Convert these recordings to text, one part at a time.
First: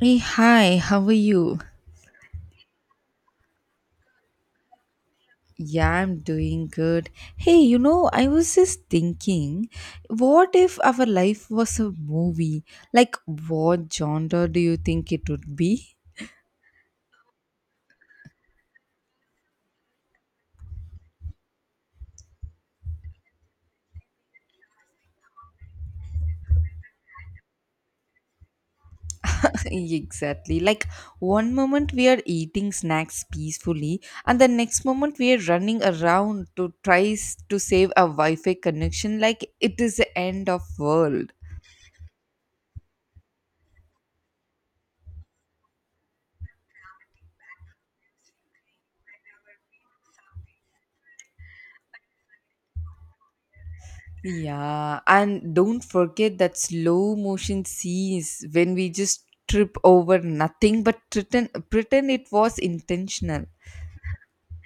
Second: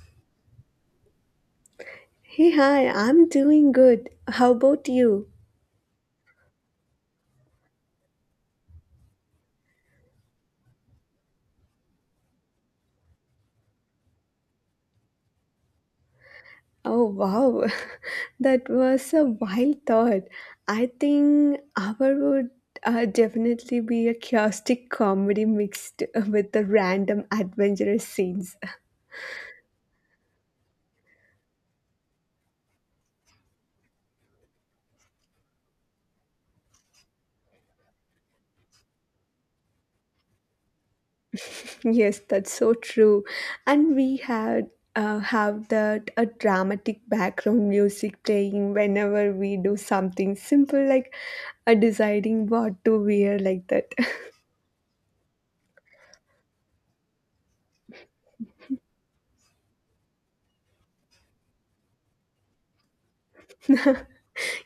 Hey, hi, how are you? Hey, hi, I'm doing good. How about you? Yeah, I'm doing good. Hey, you know, I was just thinking, what if our life was a movie? Like, what genre do you think it would be? Oh, wow. That was a wild thought. I think our would definitely be a chaotic comedy mixed with the random adventurous scenes. exactly. Like, one moment we are eating snacks peacefully, and the next moment we are running around to try to save a Wi Fi connection like it is the end of world. Yes, that's so true. And we had have that a dramatic background music playing whenever we do something simple like deciding what to wear like that. Yeah, and don't forget that slow motion scenes when we just trip over nothing but pretend it was intentional.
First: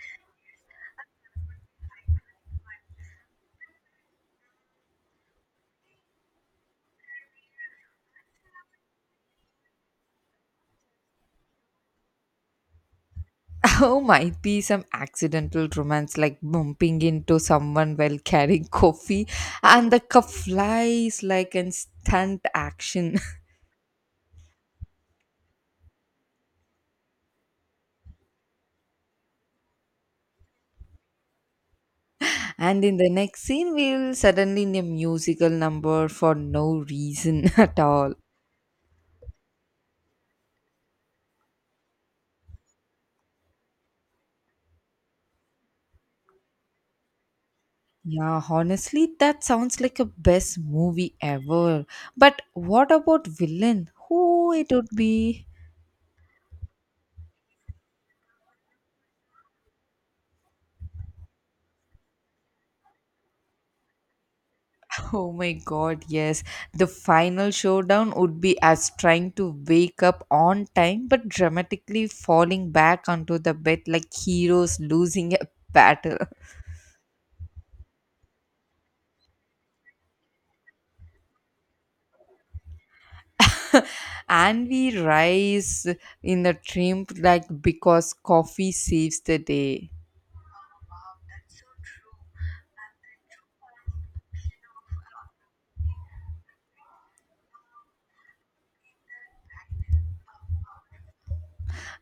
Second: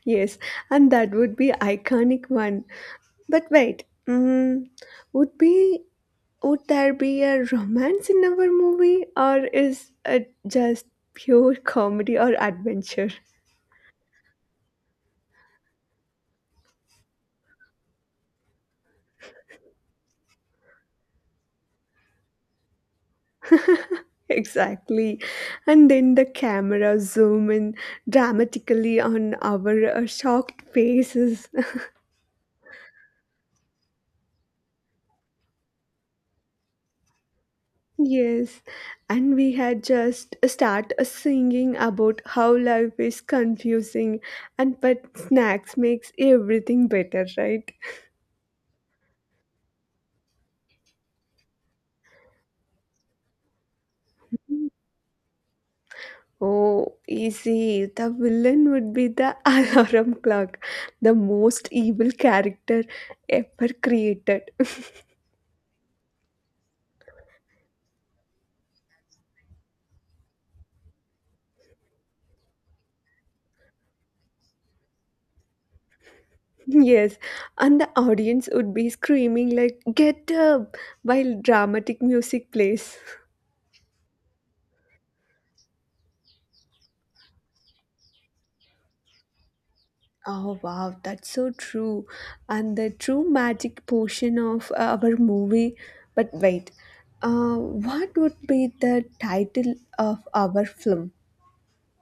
Yes, and that would be iconic one. But wait, would be would there be a romance in our movie, or is it just pure comedy or adventure? Oh, might be some accidental romance like bumping into someone while carrying coffee, and the cup flies like an stunt action. Exactly, and then the camera zoom in dramatically on our shocked faces. And in the next scene, we'll suddenly in a musical number for no reason at all. Yes, and we had just start singing about how life is confusing and but snacks makes everything better, right? Yeah, honestly, that sounds like a best movie ever. But what about villain? Who it would be? Oh, easy. The villain would be the alarm clock, the most evil character ever created. Oh my god, yes. The final showdown would be as trying to wake up on time but dramatically falling back onto the bed like heroes losing a battle. Yes, and the audience would be screaming like "Get up!" while dramatic music plays. and we rise in a triumph like because coffee saves the day. Oh wow, that's so true. And the true magic portion of our movie. But wait, what would be the title of our film?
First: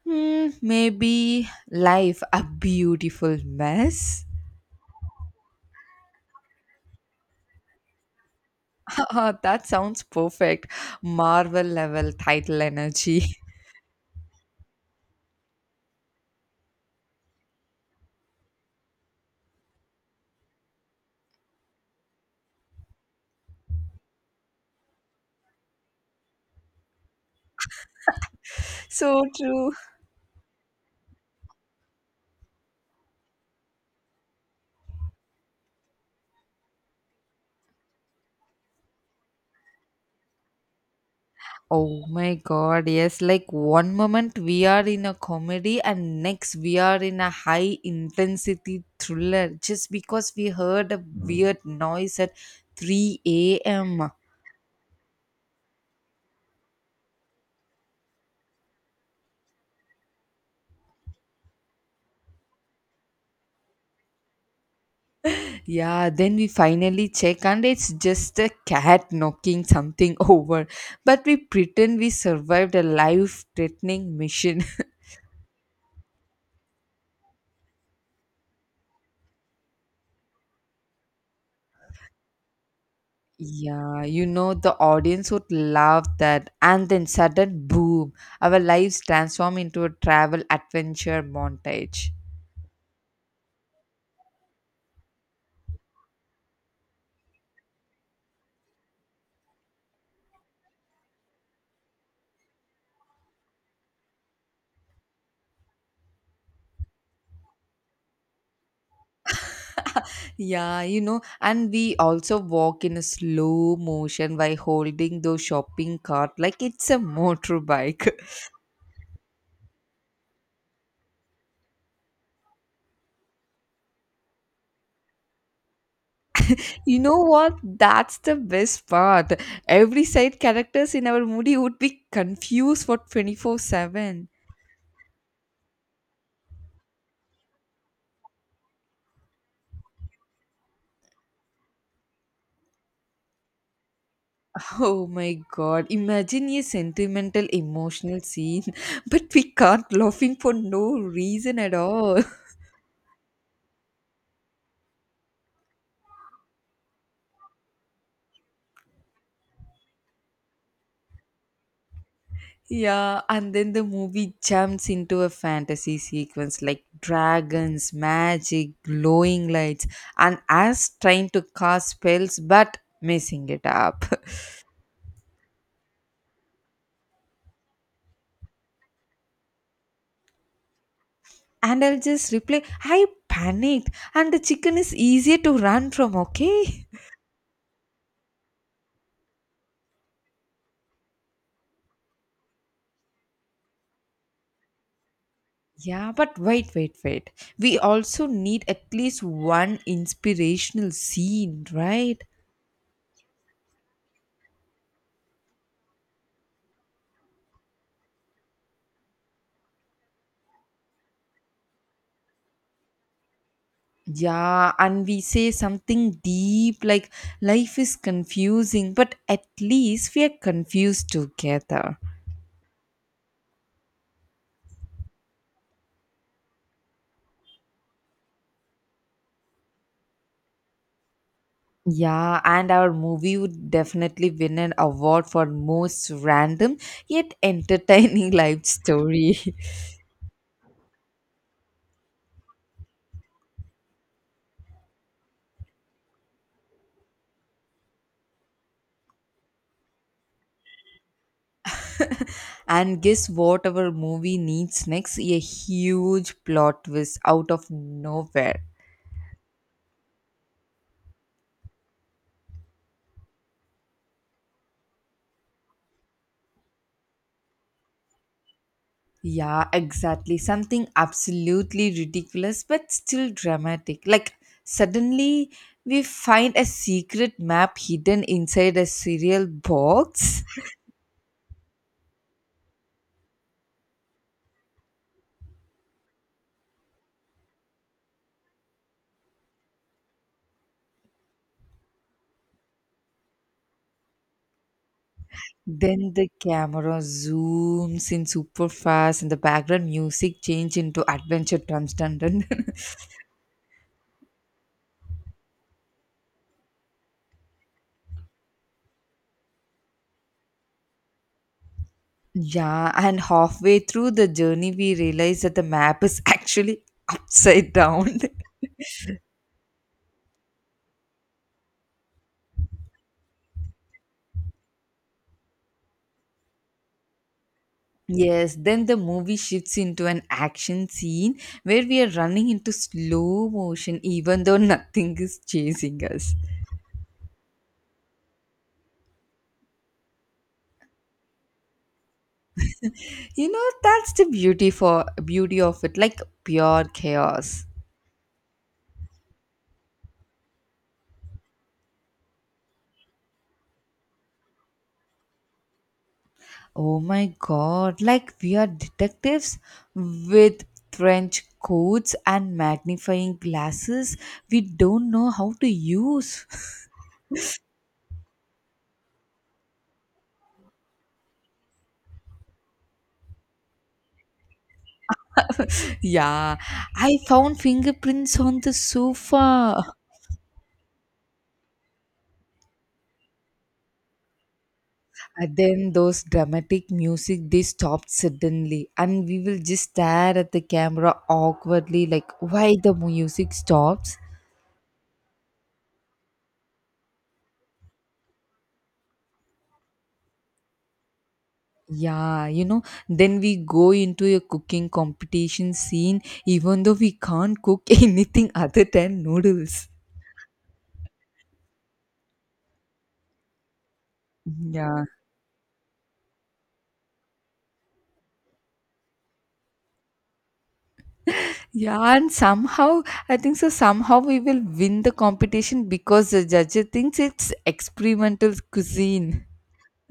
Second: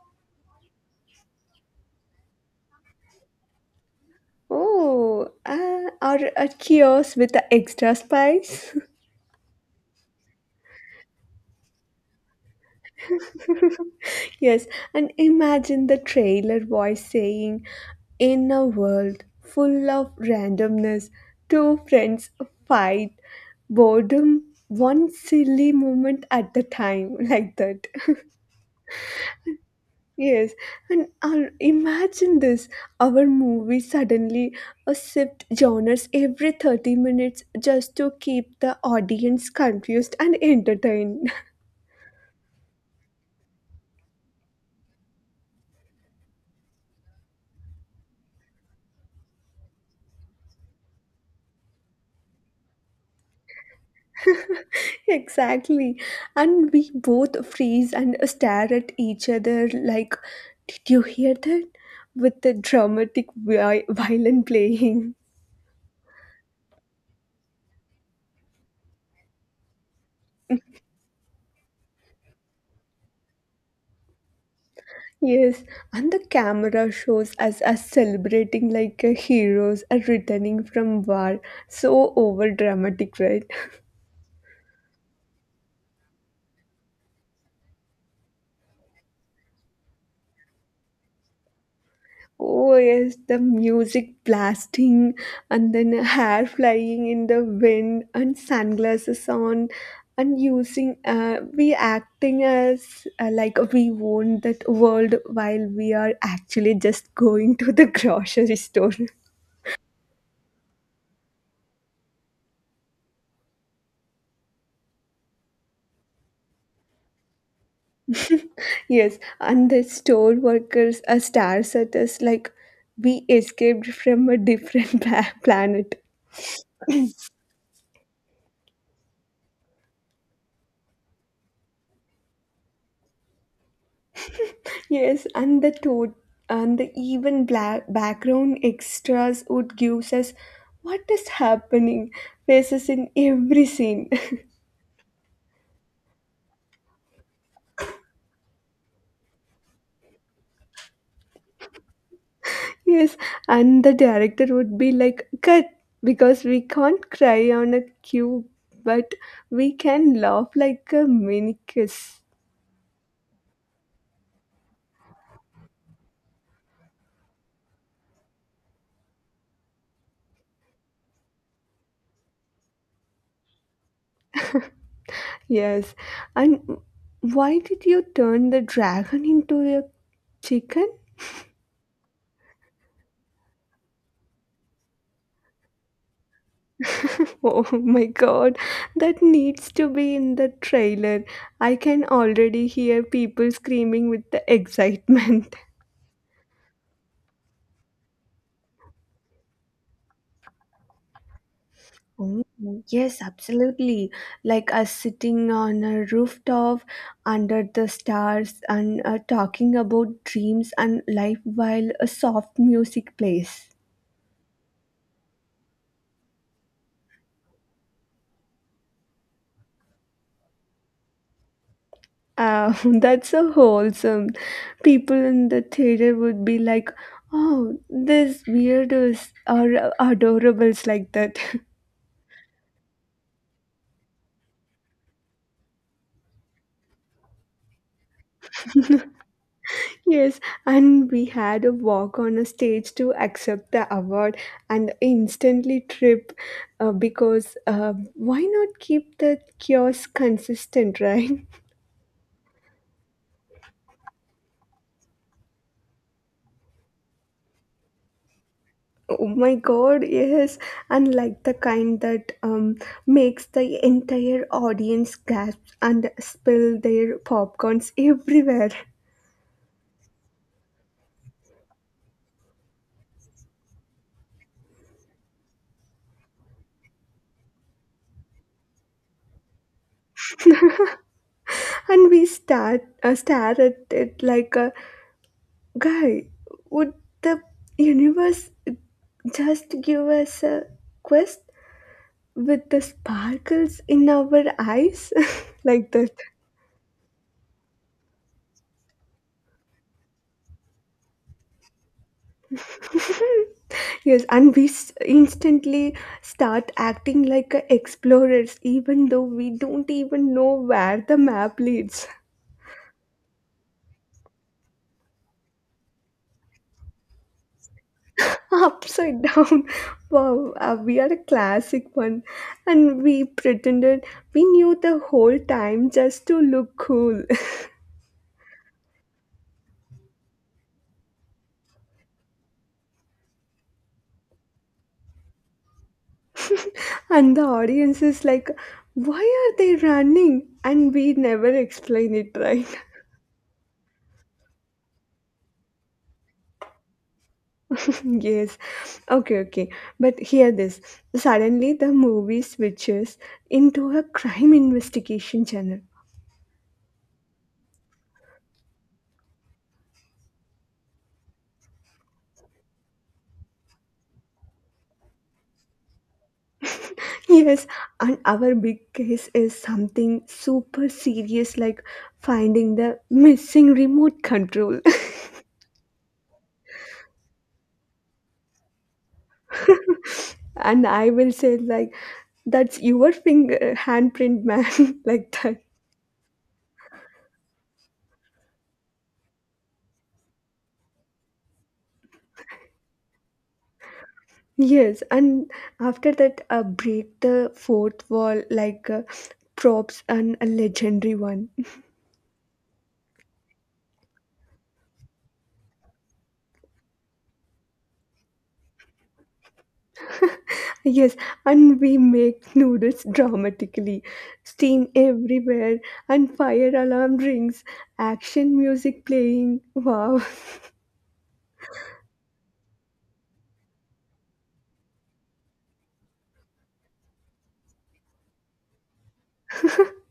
Hmm, maybe life a beautiful mess. Oh, or a kiosk with the extra spice? That sounds perfect. Marvel level title energy. Yes, and imagine the trailer voice saying, in a world full of randomness, two friends fight boredom one silly moment at a time, like that. So true. Yes, and our, imagine this, our movie suddenly shift genres every 30 minutes just to keep the audience confused and entertained. Oh my god, yes. Like one moment we are in a comedy and next we are in a high intensity thriller just because we heard a weird noise at 3 a.m. Exactly. And we both freeze and stare at each other like, did you hear that? With the dramatic violin playing. Yeah, then we finally check and it's just a cat knocking something over. But we pretend we survived a life threatening mission. Yes, and the camera shows us as celebrating like a heroes are returning from war. So over dramatic, right? Yeah, you know, the audience would love that. And then sudden boom, our lives transform into a travel adventure montage. Oh yes, the music blasting and then hair flying in the wind and sunglasses on and using we acting as like we own that world while we are actually just going to the grocery store. Yeah, you know, and we also walk in a slow motion by holding those shopping cart like it's a motorbike. Yes, and the store workers are stars at us like we escaped from a different planet. you know what? That's the best part. Every side characters in our movie would be confused for 24/7. Yes, and the and the even black background extras would give us what is happening faces in every scene. Oh my god, imagine a sentimental emotional scene, but we can't laughing for no reason at all. Yes, and the director would be like, "Cut," because we can't cry on a cue, but we can laugh like a minicus. Yeah, and then the movie jumps into a fantasy sequence like dragons, magic, glowing lights, and us trying to cast spells but messing it up. Yes, and why did you turn the dragon into a chicken? And I'll just reply, I panicked, and the chicken is easier to run from, okay? Oh my god, that needs to be in the trailer. I can already hear people screaming with the excitement. Yeah, but wait, wait, wait. We also need at least one inspirational scene, right? Oh, yes, absolutely. Like us sitting on a rooftop under the stars and talking about dreams and life while a soft music plays. Yeah, and we say something deep like life is confusing, but at least we are confused together. Ah, that's so wholesome. People in the theater would be like, oh, these weirdos are adorables like that. Yeah, and our movie would definitely win an award for most random yet entertaining life story. Yes, and we had a walk on a stage to accept the award and instantly trip because why not keep the kiosk consistent, right? and guess what our movie needs next? A huge plot twist out of nowhere. Oh my god, yes, and like the kind that makes the entire audience gasp and spill their popcorns everywhere. Yeah, exactly. Something absolutely ridiculous but still dramatic. Like, suddenly we find a secret map hidden inside a cereal box. And we start stare at it like, guy, would the universe just give us a quest with the sparkles in our eyes? Like that. Then the camera zooms in super fast and the background music change into adventure drums. Dun, dun, dun. Yes, and we instantly start acting like a explorers, even though we don't even know where the map leads. Yeah, and halfway through the journey, we realize that the map is actually upside down. Upside down. Wow, we are a classic one. And we pretended we knew the whole time just to look cool. Yes, then the movie shifts into an action scene where we are running into slow motion even though nothing is chasing us. And the audience is like, why are they running? And we never explain it, right? You know, that's the beauty for beauty of it, like pure chaos. Yes, okay, okay, but hear this, suddenly the movie switches into a crime investigation channel. Oh my god, like we are detectives with trench coats and magnifying glasses we don't know how to use. Yes, and our big case is something super serious like finding the missing remote control. yeah, I found fingerprints on the sofa. And I will say like, that's your finger handprint, man. Like And that. then those dramatic music they stopped suddenly and we will just stare at the camera awkwardly like why the music stops. Yes, and after that, break the fourth wall like props and a legendary one. Yeah, you know, then we go into a cooking competition scene even though we can't cook anything other than noodles. Yes, and we make noodles dramatically, steam Yeah, everywhere, and fire alarm rings, action music playing. Wow. yeah, and somehow, I think so, somehow we will win the competition because the judge thinks it's experimental cuisine.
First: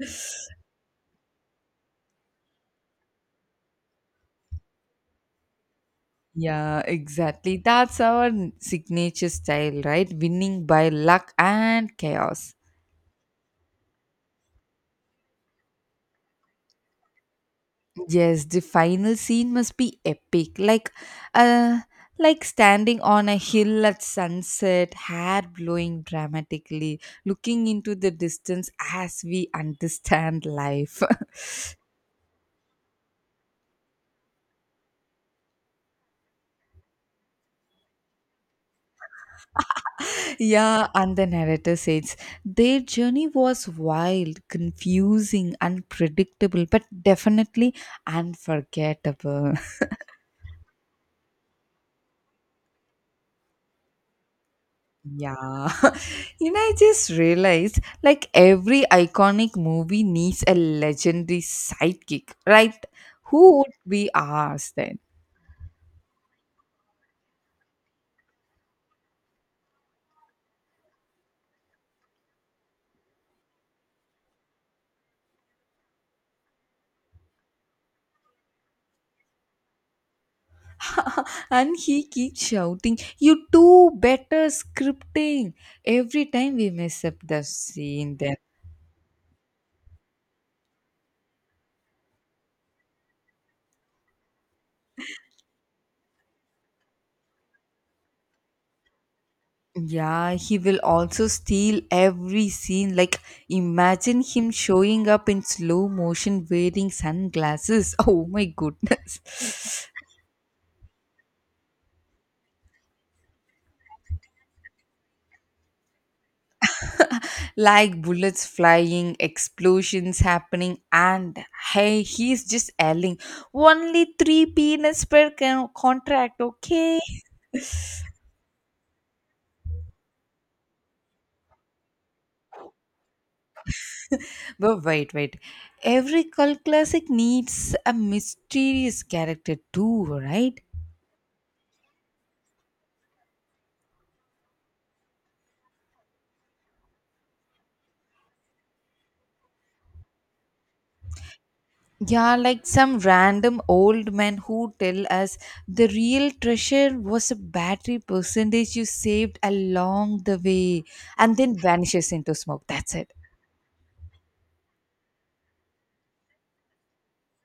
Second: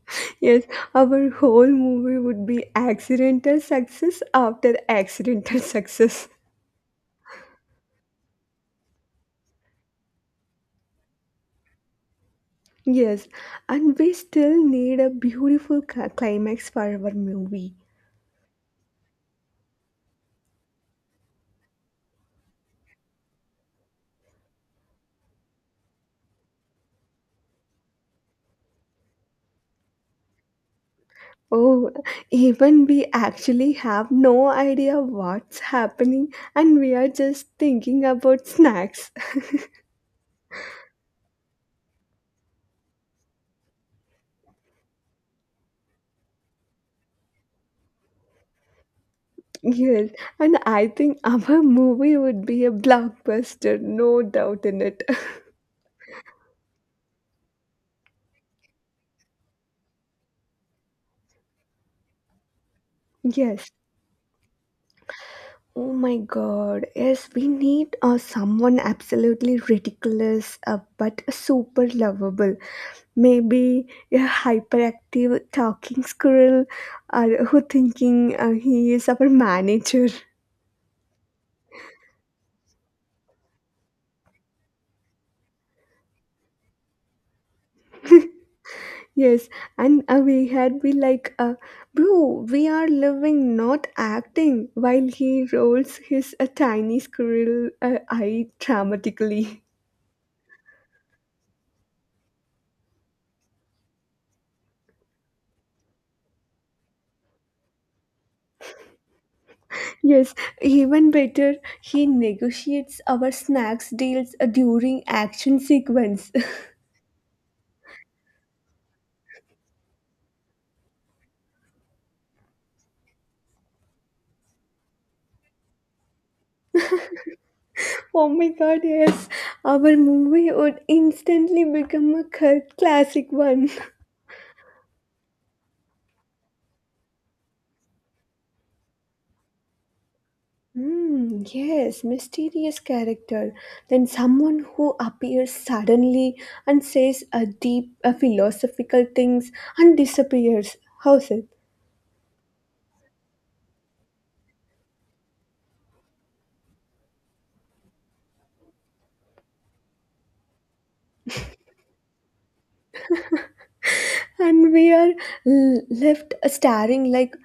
Yes, our whole movie would be accidental success after accidental success. Yeah, exactly. That's our signature style, right? Winning by luck and chaos. Yes, and we still need a beautiful climax for our movie. Yes, the final scene must be epic. Uh like standing on a hill at sunset, hair blowing dramatically, looking into the distance as we understand life. Oh, even we actually have no idea what's happening, and we are just thinking about snacks. yeah, and the narrator says their journey was wild, confusing, unpredictable, but definitely unforgettable. Yes, and I think our movie would be a blockbuster, no doubt in it. Yeah. You know, I just realized like every iconic movie needs a legendary sidekick, right? Who Yes. would be ours then? Oh my God. Yes, we need someone absolutely ridiculous but super lovable. Maybe a hyperactive talking squirrel who thinking he is our manager. and he keeps shouting, "You do better scripting" every time we mess up the scene then. Yes, and we had been like, bro, we are living, not acting, while he rolls his tiny squirrel eye dramatically. Yeah, he will also steal every scene. Like, imagine him showing up in slow motion wearing sunglasses. Oh my goodness. Yes, even better, he negotiates our snacks deals during action sequence. like bullets flying, explosions happening, and hey, he's just yelling, only three peanuts per contract, okay? Oh my god, yes, our movie would instantly become a cult classic one. But wait, wait. Every cult classic needs a mysterious character too, right? Hmm, yes, mysterious character. Then someone who appears suddenly and says a deep a philosophical things and disappears. How's it? Yeah, like some random old man who tell us the real treasure was a battery percentage you saved along the way and then vanishes into smoke. That's it. And we are left staring like,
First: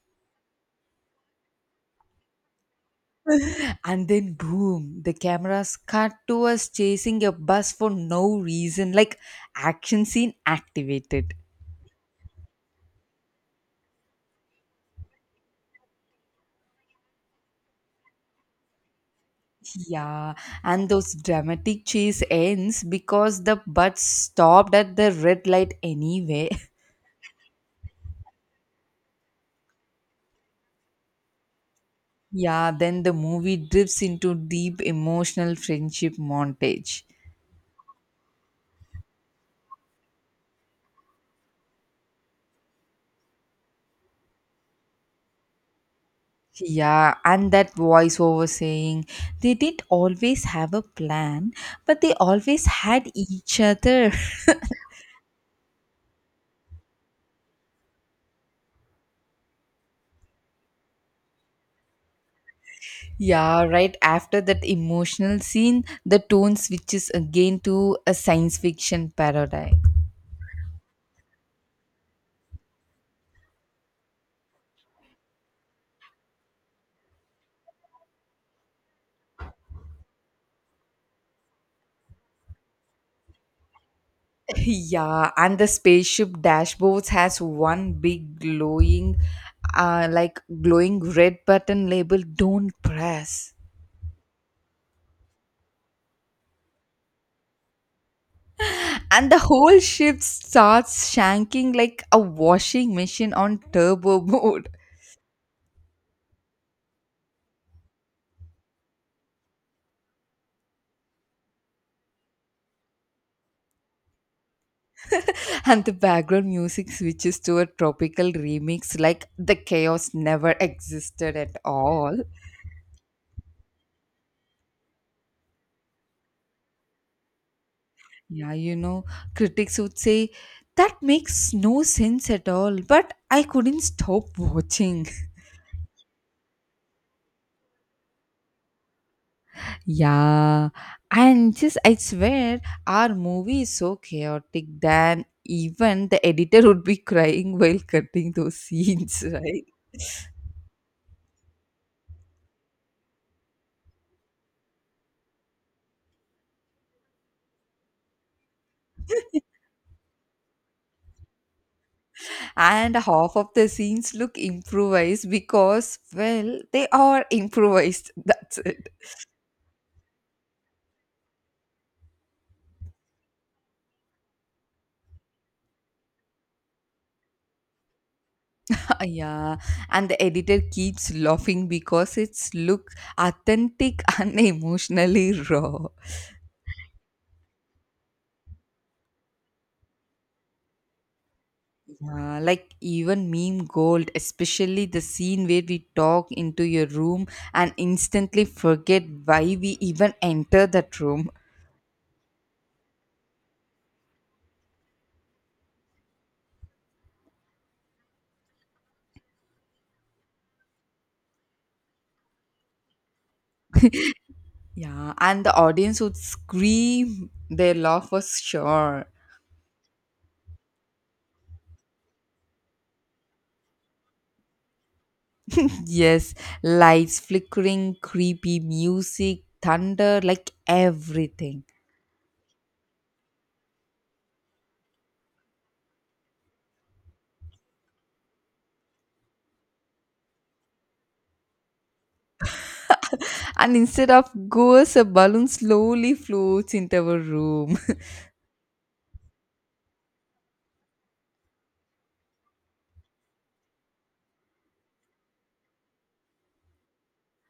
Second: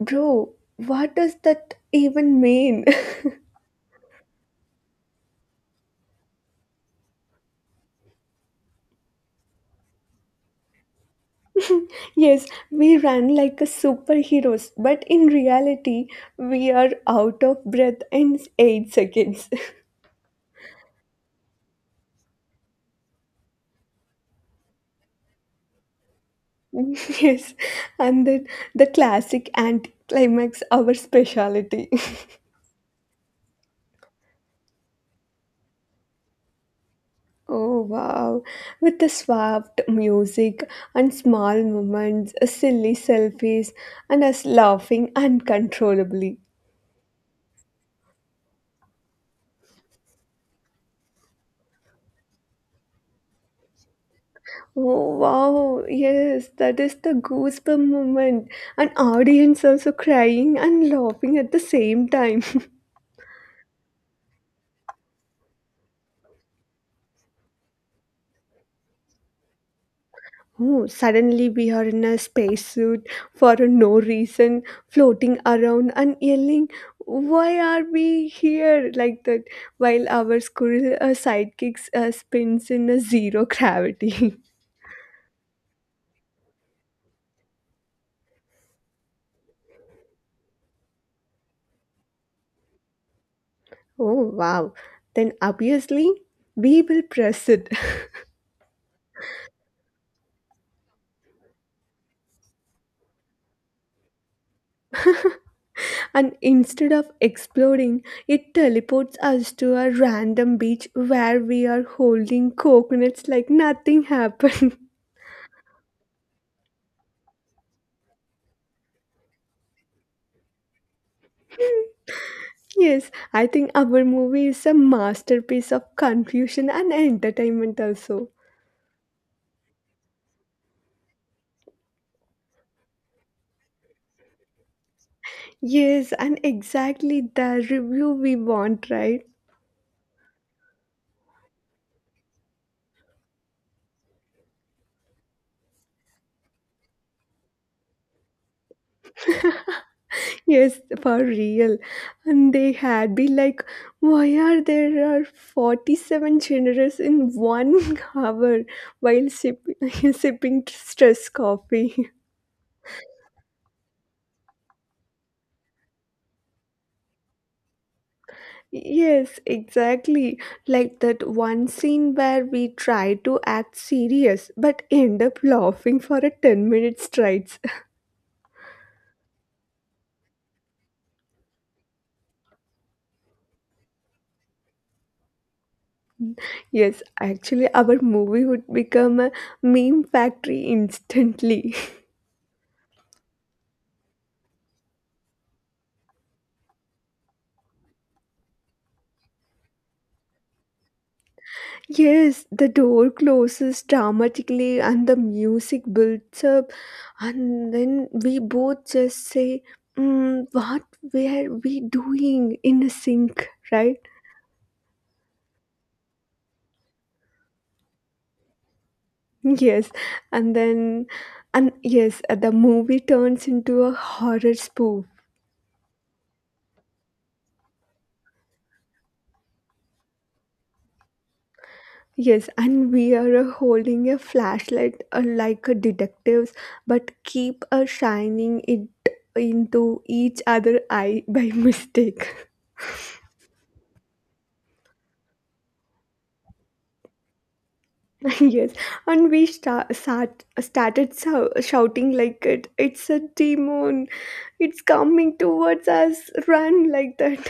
bro, what does that even mean? And then boom, the cameras cut to us chasing a bus for no reason, like action scene activated. Yes, we run like a superheroes, but in reality, we are out of breath in 8 seconds. Yeah, and those dramatic chase ends because the bus stopped at the red light anyway. Yes, and then the classic anticlimax, our speciality. Yeah, then the movie drifts into deep emotional friendship montage. Oh wow, with the swapped music and small moments, silly selfies, and us laughing uncontrollably. Yeah, and that voiceover saying they didn't always have a plan, but they always had each other. Oh wow, yes, that is the goosebump moment. An audience also crying and laughing at the same time. Yeah, right after that emotional scene, the tone switches again to a science fiction parody. Oh, suddenly we are in a spacesuit for no reason, floating around and yelling, why are we here? Like that, while our squirrel sidekicks spins in a zero gravity. Yeah, and the spaceship dashboards has one big glowing, like glowing red button labeled "Don't press," Oh, wow. Then obviously, we will press it. and the whole ship starts shanking like a washing machine on turbo mode. And instead of exploding, it teleports us to a random beach where we are holding coconuts like nothing happened. And the background music switches to a tropical remix, like the chaos never existed at all. Yes, I think our movie is a masterpiece of confusion and entertainment also. Yeah, you know, critics would say that makes no sense at all, but I couldn't stop watching. Yes, and exactly the review we want, right? Yeah, and just I swear our movie is so chaotic that even the editor would be crying while cutting those scenes, right? Yes, for real. And they had be like, why are there are 47 generous in one hour while sipping stress coffee? And half of the scenes look improvised because, well, they are improvised. That's it. Yes, exactly. Like that one scene where we try to act serious but end up laughing for a 10-minute straight. Yeah, and the editor keeps laughing because it's look authentic and emotionally raw. Yes, actually, our movie would become a meme factory instantly. Yeah, like even meme gold, especially the scene where we talk into your room and instantly forget why we even enter that room. Yes, the door closes dramatically and the music builds up, and then we both just say, what were we doing in a sink, right? Yeah, and the audience would scream their laugh was sure. Yes, and then, and yes, the movie turns into a horror spoof. Yes, lights flickering, creepy music, thunder, like everything. Yes, and we are holding a flashlight like a detectives, but keep shining it into each other eye by mistake. And instead of goes, a balloon slowly floats into our room. Yes, and we started so shouting like, it. It's a demon. It's coming towards us. Run like that.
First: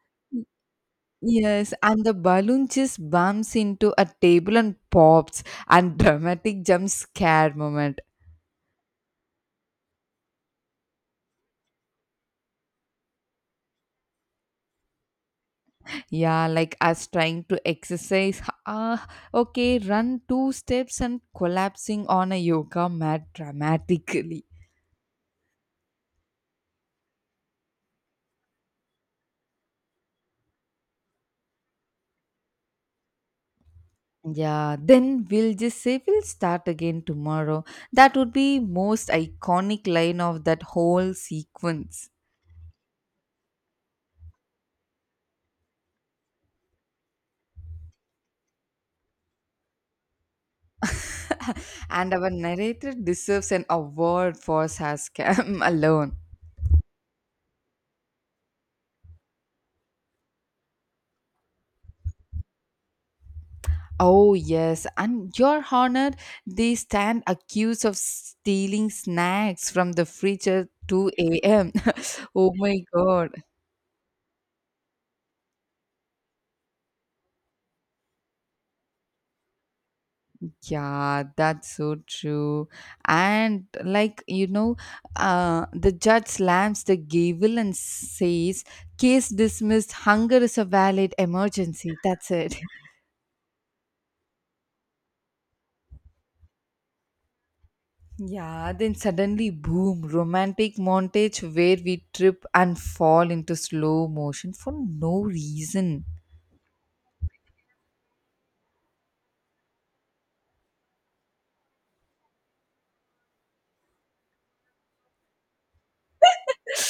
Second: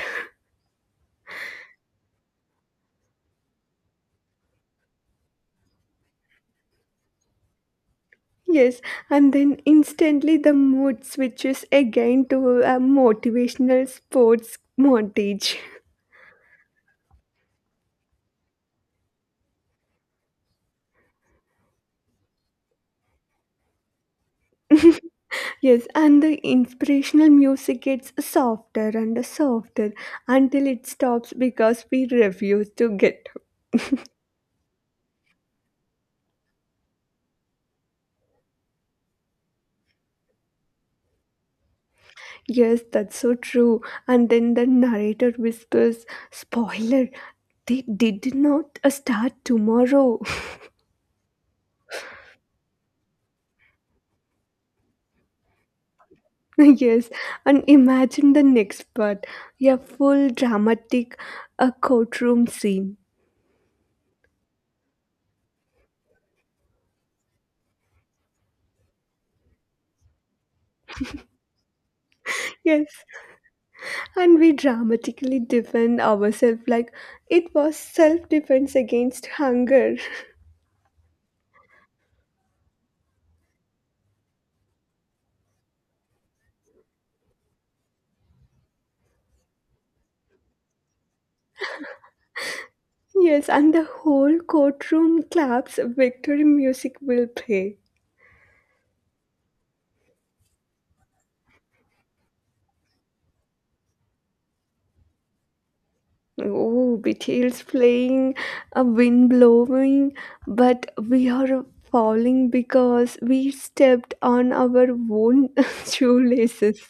Yes, and the balloon just bumps into a table and pops, and dramatic jump scare moment. Yes, and then instantly the mood switches again to a motivational sports montage. Yeah, like us trying to exercise. Ah, okay, run two steps and collapsing on a yoga mat dramatically. Yes, and the inspirational music gets softer and softer until it stops because we refuse to get up. Yeah, then we'll just say we'll start again tomorrow. That would be most iconic line of that whole sequence. Yes, that's so true. And then the narrator whispers, spoiler, they did not start tomorrow. and our narrator deserves an award for her scam alone. Yes, and imagine the next part, a full dramatic a courtroom scene. Oh, yes, and your honor, they stand accused of stealing snacks from the fridge at 2 a.m. oh my Yes, god. and we dramatically defend ourselves like it was self defense against hunger. Yeah, that's so true. And, like, you know, the judge slams the gavel and says, "Case dismissed, hunger is a valid emergency." That's it. Yes, and the whole courtroom claps, victory music will play. Yeah, then suddenly, boom, romantic montage where we trip and fall into slow motion for no reason. Oh, betrayals playing, a wind blowing, but we are falling because we stepped on our own shoelaces.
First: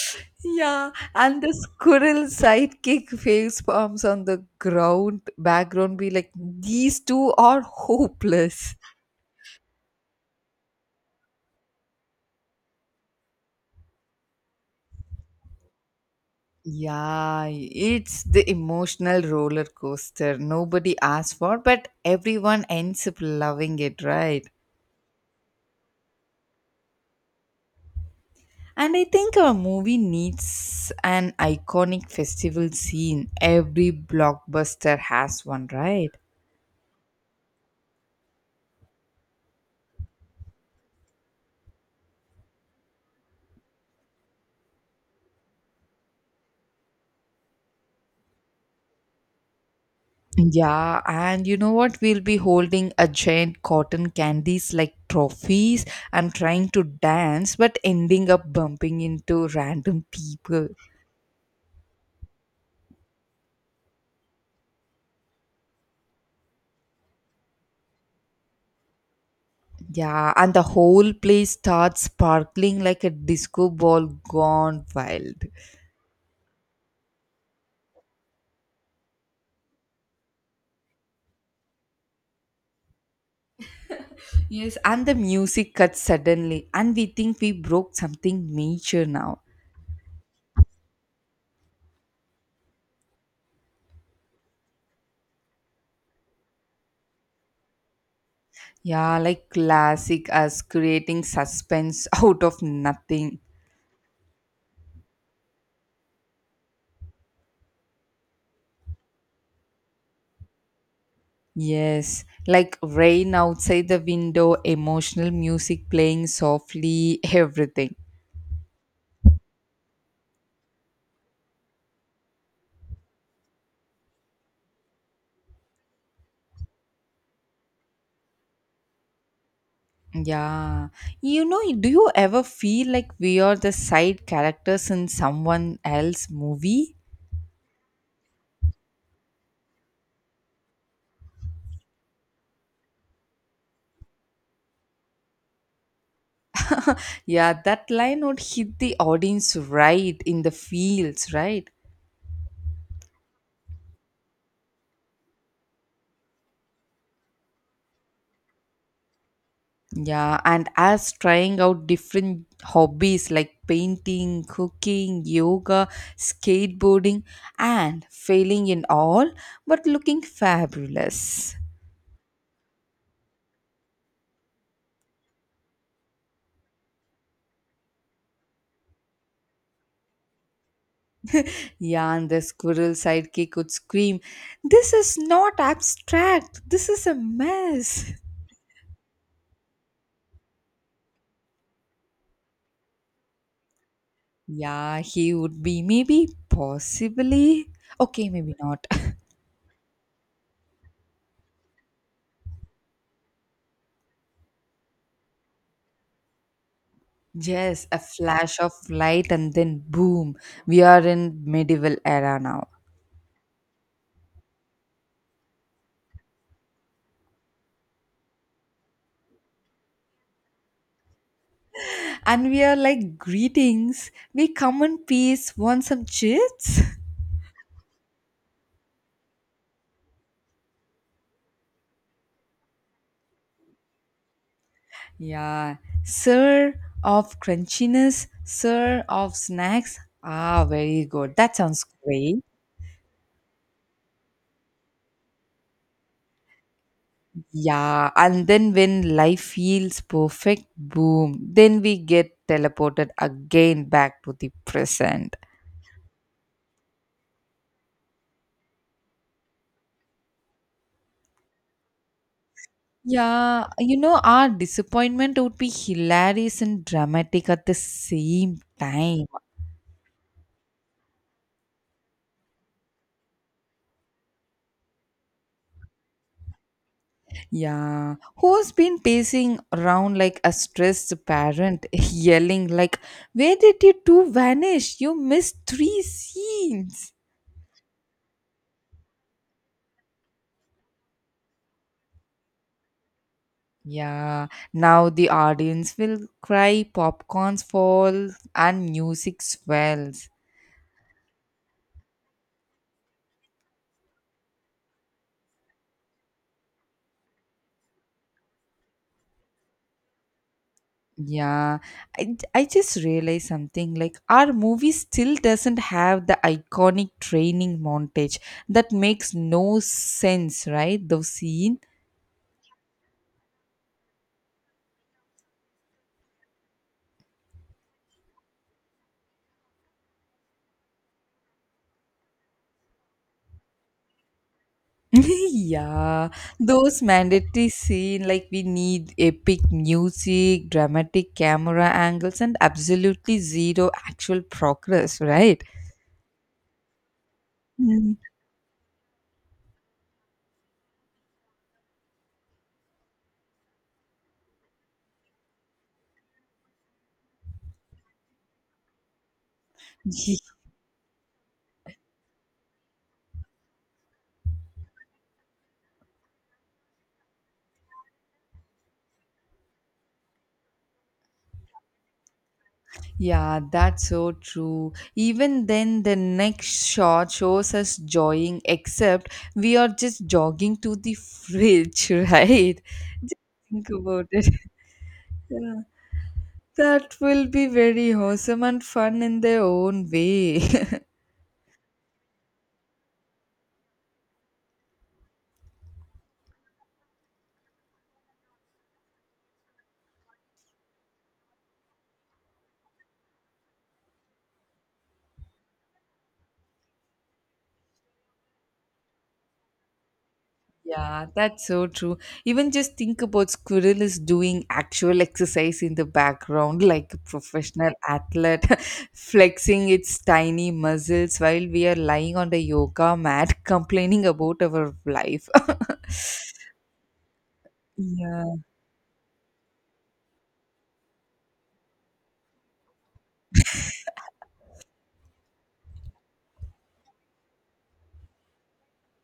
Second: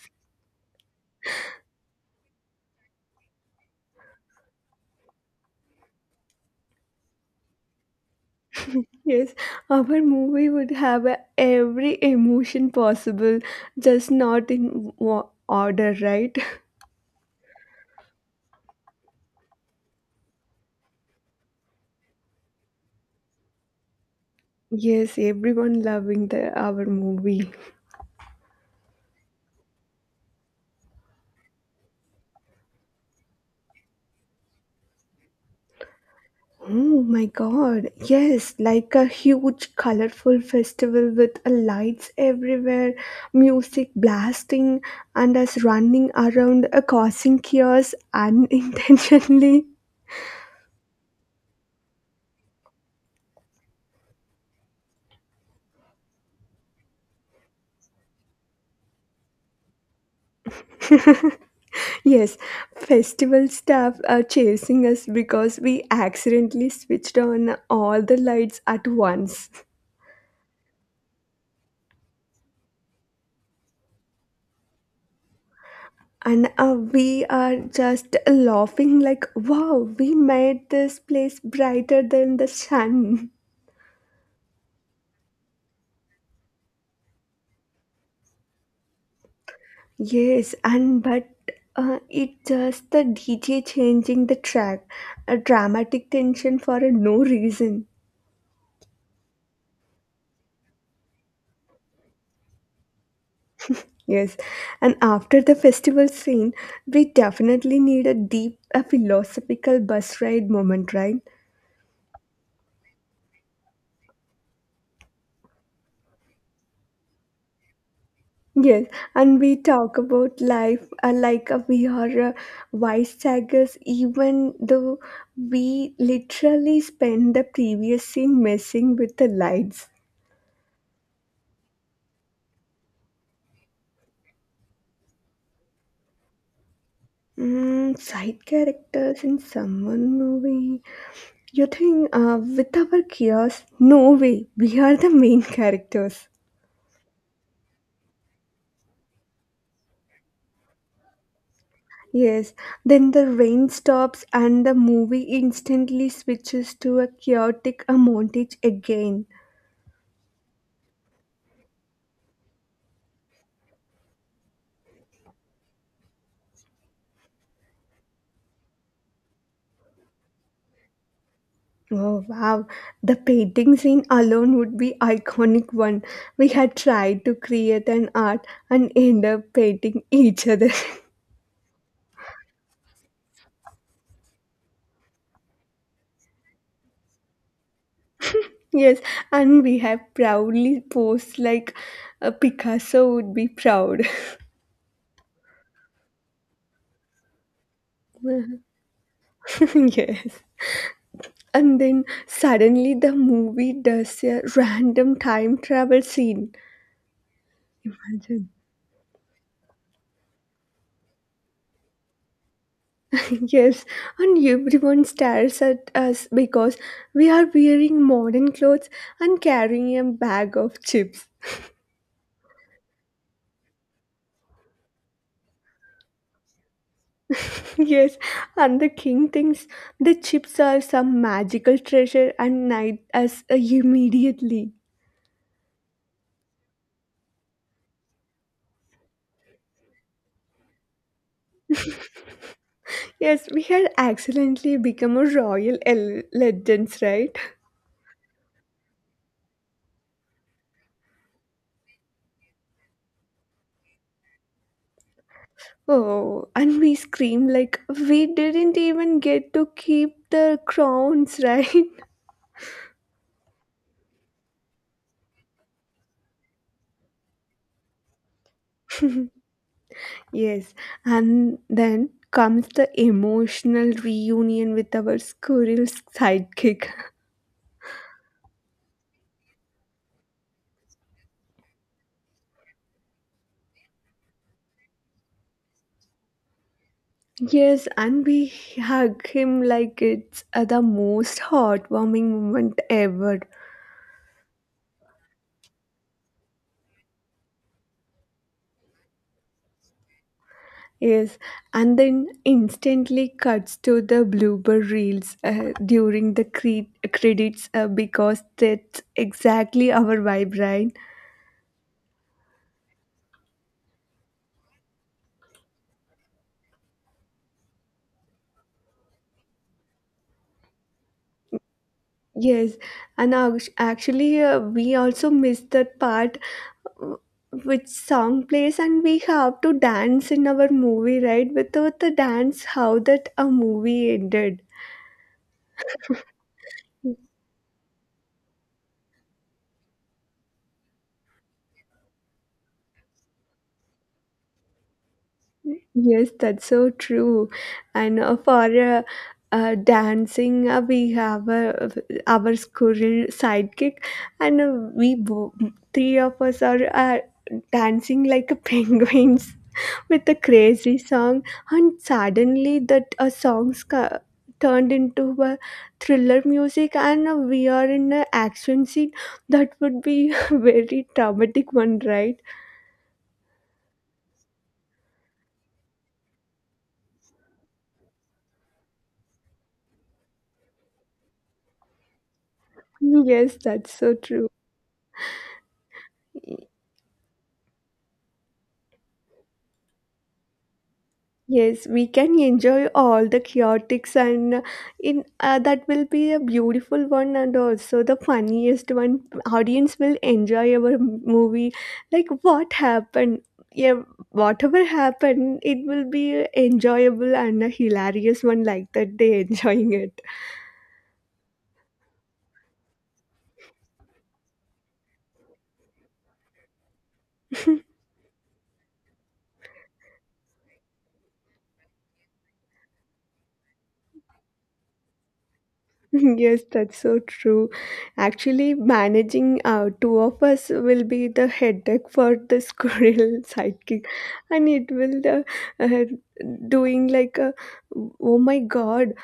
Yeah, and the squirrel sidekick face palms on the ground background be like, these two are hopeless. Yes, our movie would have every emotion possible, just not in order, right? Yeah, it's the emotional roller coaster nobody asked for, but everyone ends up loving it, right? Yes, everyone loving the our movie. And I think a movie needs an iconic festival scene. Every blockbuster has one, right? Oh my god. Yes, like a huge colorful festival with lights everywhere, music blasting and us running around causing chaos unintentionally. Yeah, and you know what? We'll be holding a giant cotton candies like trophies and trying to dance, but ending up bumping into random people. Yes, festival staff are chasing us because we accidentally switched on all the lights at once. Yeah, and the whole place starts sparkling like a disco ball gone wild. And we are just laughing like, wow, we made this place brighter than the sun. Yes, and the music cuts suddenly, and we think we broke something major now. Yes, and but it's just the DJ changing the track, a dramatic tension for a no reason. Yeah, like classic as creating suspense out of nothing. Yes, and after the festival scene, we definitely need a deep, a philosophical bus ride moment, right? Yes, like rain outside the window, emotional music playing softly, everything. Yes, and we talk about life like we are wisecrackers, even though we literally spend the previous scene messing with the lights. Yeah. You know, do you ever feel like we are the side characters in someone else's movie? Mm, side characters in someone movie. You think with our chaos? No way, we are the main characters. Yeah, that line would hit the audience right in the feels, right? Yes, then the rain stops and the movie instantly switches to a chaotic montage again. Yeah, and as trying out different hobbies like painting, cooking, yoga, skateboarding, and failing in all but looking fabulous. Oh wow, the painting scene alone would be iconic one. We had tried to create an art and end up painting each other. Yeah, and the squirrel sidekick would scream, "This is not abstract, this is a mess." Yes, and we have proudly posed like a Picasso would be proud. Yeah, he would be maybe, possibly. Okay, maybe not. Yes. And then suddenly the movie does a random time travel scene. Yes, a Imagine. flash of light, and then boom, we are in medieval era now. Yes, and everyone stares at us because we are wearing modern clothes and carrying a bag of chips. And we are like, greetings, we come in peace, want some chips? Yes, and the king thinks the chips are some magical treasure and knight us immediately. yeah, sir of crunchiness, sir of snacks, ah, very good, that sounds great. Yes, we had accidentally become a royal legends, right? Yeah, and then when life feels perfect, boom, then we get teleported again back to the present. Oh, and we scream like we didn't even get to keep the crowns, right? Yeah, you know, our disappointment would be hilarious and dramatic at the same time. Yes, and then comes the emotional reunion with our squirrel sidekick. Yeah, who's been pacing around like a stressed parent, yelling like, "Where did you two vanish? You missed three scenes." Yes, and we hug him like it's the most heartwarming moment ever. Yeah, now the audience will cry, popcorns fall, and music swells. Yes, and then instantly cuts to the blooper reels during the credits because that's exactly our vibe, right? Yeah, I just realized something like our movie still doesn't have the iconic training montage that makes no sense, right? Those scene. Yes, and actually, we also missed that part, which song plays and we have to dance in our movie, right? Without the dance, how that a movie ended? yeah, those mandatory scene like we need epic music, dramatic camera angles, and absolutely zero actual progress, right? Yes, that's so true. Mm. And for dancing we have our squirrel sidekick and we three of us are dancing like a penguins with a crazy song, and suddenly that a song's ca- turned into a thriller music, and we are in an action scene. That would be very traumatic one, right? Yeah, that's so true. Even then, the next shot shows us jogging, except we are just jogging to the fridge, right? Yes, Think that's so about true. it. Yeah. That will be very awesome and fun in their own way. Yes, we can enjoy all the chaotics and in that will be a beautiful one and also the funniest one. Audience will enjoy our movie. Like what happened? Yeah, whatever happened, it will be enjoyable and a hilarious one like that. They enjoying it. Yeah, that's so true. Even just think about squirrel is doing actual exercise in the background, like a professional athlete, flexing its tiny muscles while we are lying on the yoga mat complaining about our life. Yes, that's so true. Yeah, Actually, managing two of us will be the headache for the squirrel sidekick, and it will the doing like a, oh my god,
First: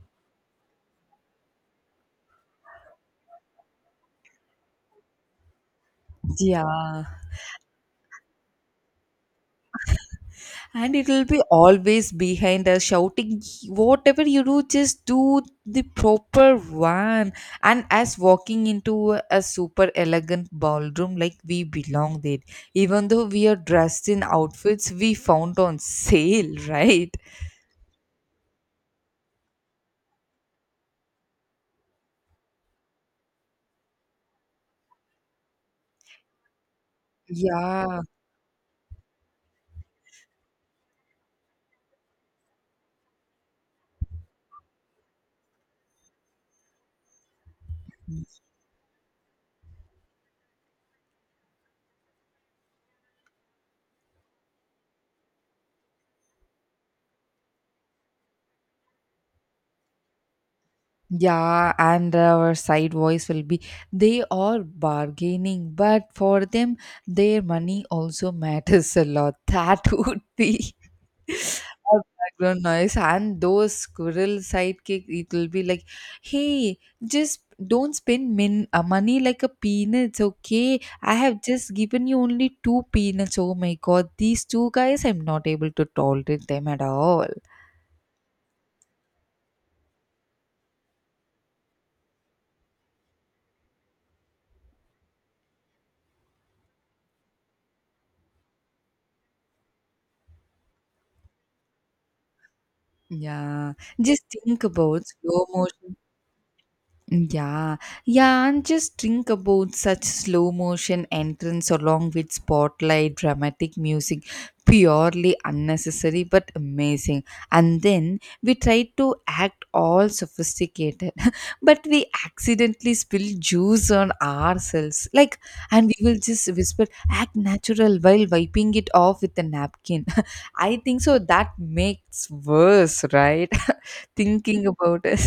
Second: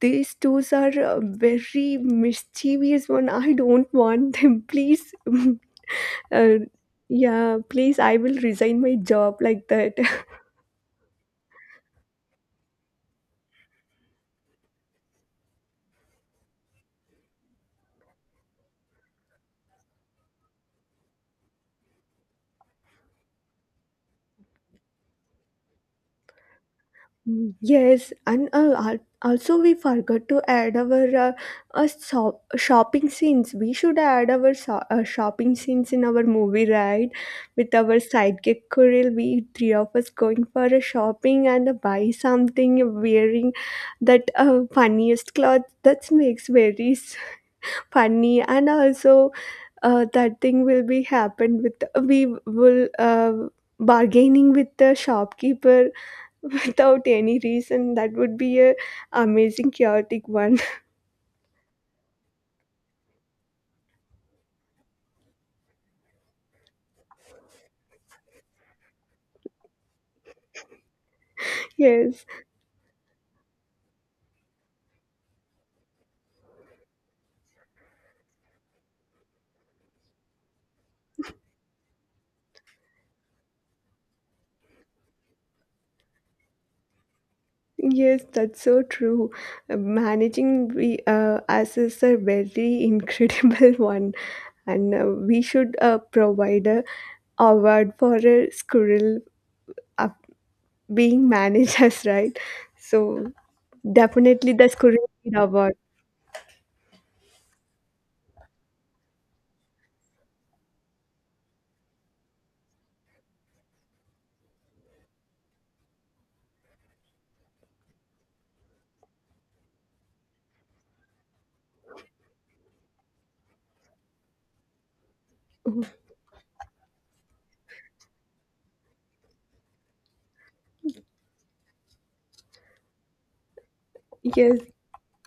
these two are very mischievous one. I don't want them. Please, uh, yeah. yeah, please, I will resign my job like that. And it will be always behind us shouting, "Whatever you do, just do the proper one," and as walking into a super elegant ballroom like we belong there even though we are dressed in outfits we found on sale, right? Mm, yes, and also we forgot to add our shopping scenes. We should add our shopping scenes in our movie, right? With our Yeah, sidekick Kuril, we three of us going for a shopping and buy something, wearing that funniest cloth. That makes very funny, and also that thing will be happened with we will bargaining with the shopkeeper without any reason. That would be a amazing chaotic one. yeah, and our side voice will be, they are bargaining but for them their money also matters a lot. That would be a Yes, background noise, and those squirrel sidekick it'll be like, hey, just don't spend min money like a peanuts, okay? I have just given you only two peanuts. Oh my god, these two guys, I'm not able to tolerate them at all. yes, that's so true. Managing we us is a very incredible one, and we should provide a award for a squirrel uh, being managed as, right? So Yeah, just definitely think the about squirrel slow award, motion. Yeah, yeah, and just think about such slow motion entrance along with spotlight, dramatic music, purely unnecessary but amazing. And then we try to act all sophisticated, but we accidentally spill juice on ourselves. Like, and we will just whisper, act natural while wiping it off with a napkin. I think so. That makes worse, right? yes. Thinking about it.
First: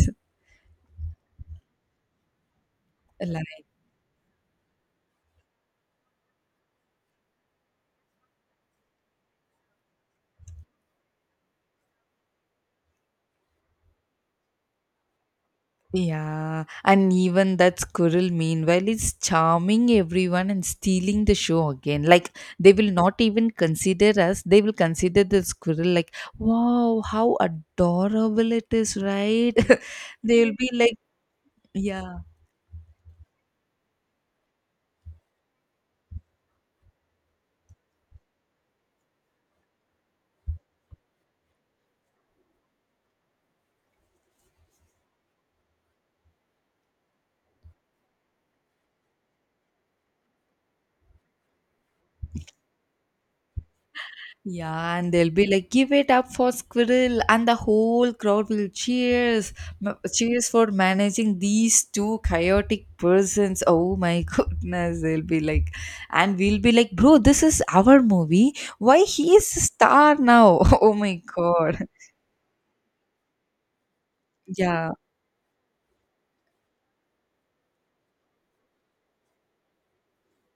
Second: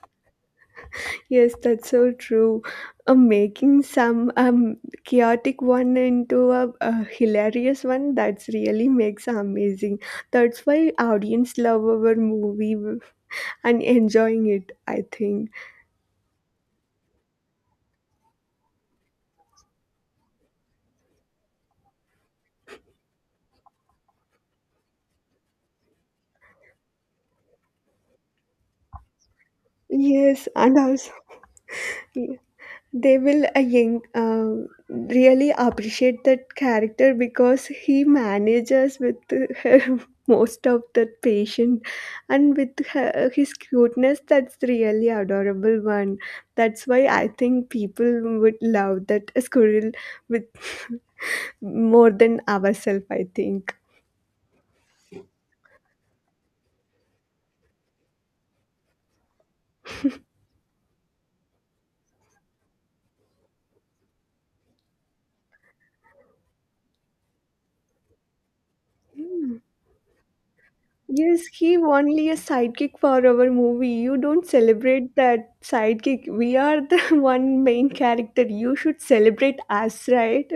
Yes, that's so true. Making some chaotic one into a hilarious one, that's really makes amazing. That's why audience love our movie and enjoying it, I think. Yeah, and even that squirrel, meanwhile, is charming everyone and stealing the show again. Like, they will not even consider us, they will consider the squirrel, like, wow, how adorable it is, right? They Yes, will be and like, also yeah. they will Ying, really appreciate that character because he manages with her most of the patient and with her, his cuteness, that's really adorable one. That's why I think people would love that squirrel with more than ourselves, I think. Yeah, and they'll be like, "Give it up for Squirrel," and the whole crowd will cheers, cheers for managing these two chaotic persons. Oh my goodness, they'll be like, and we'll be like, "Bro, this is our movie. Why he is a star now?" Oh my Yes, he god. only a sidekick for our movie. You don't Yeah. celebrate that sidekick. We are the one main character. You should celebrate us, right?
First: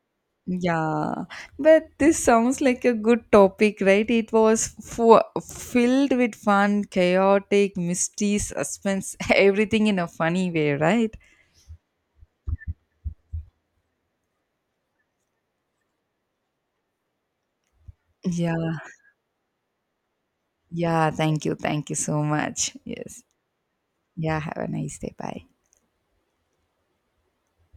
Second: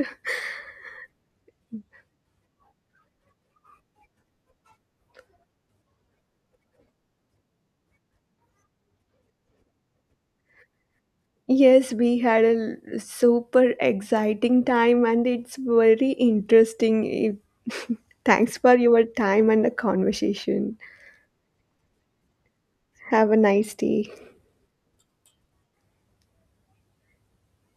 Yeah, but this sounds like a good topic, right? It was for, filled with fun, chaotic, mystery, suspense, everything in a funny way, right? Yes, we had a super exciting time and it's very interesting. Yeah. Thanks for your time and the conversation. Yeah, thank you. Thank you so much. Yes. Have a nice day. Yeah, have a nice day. Bye.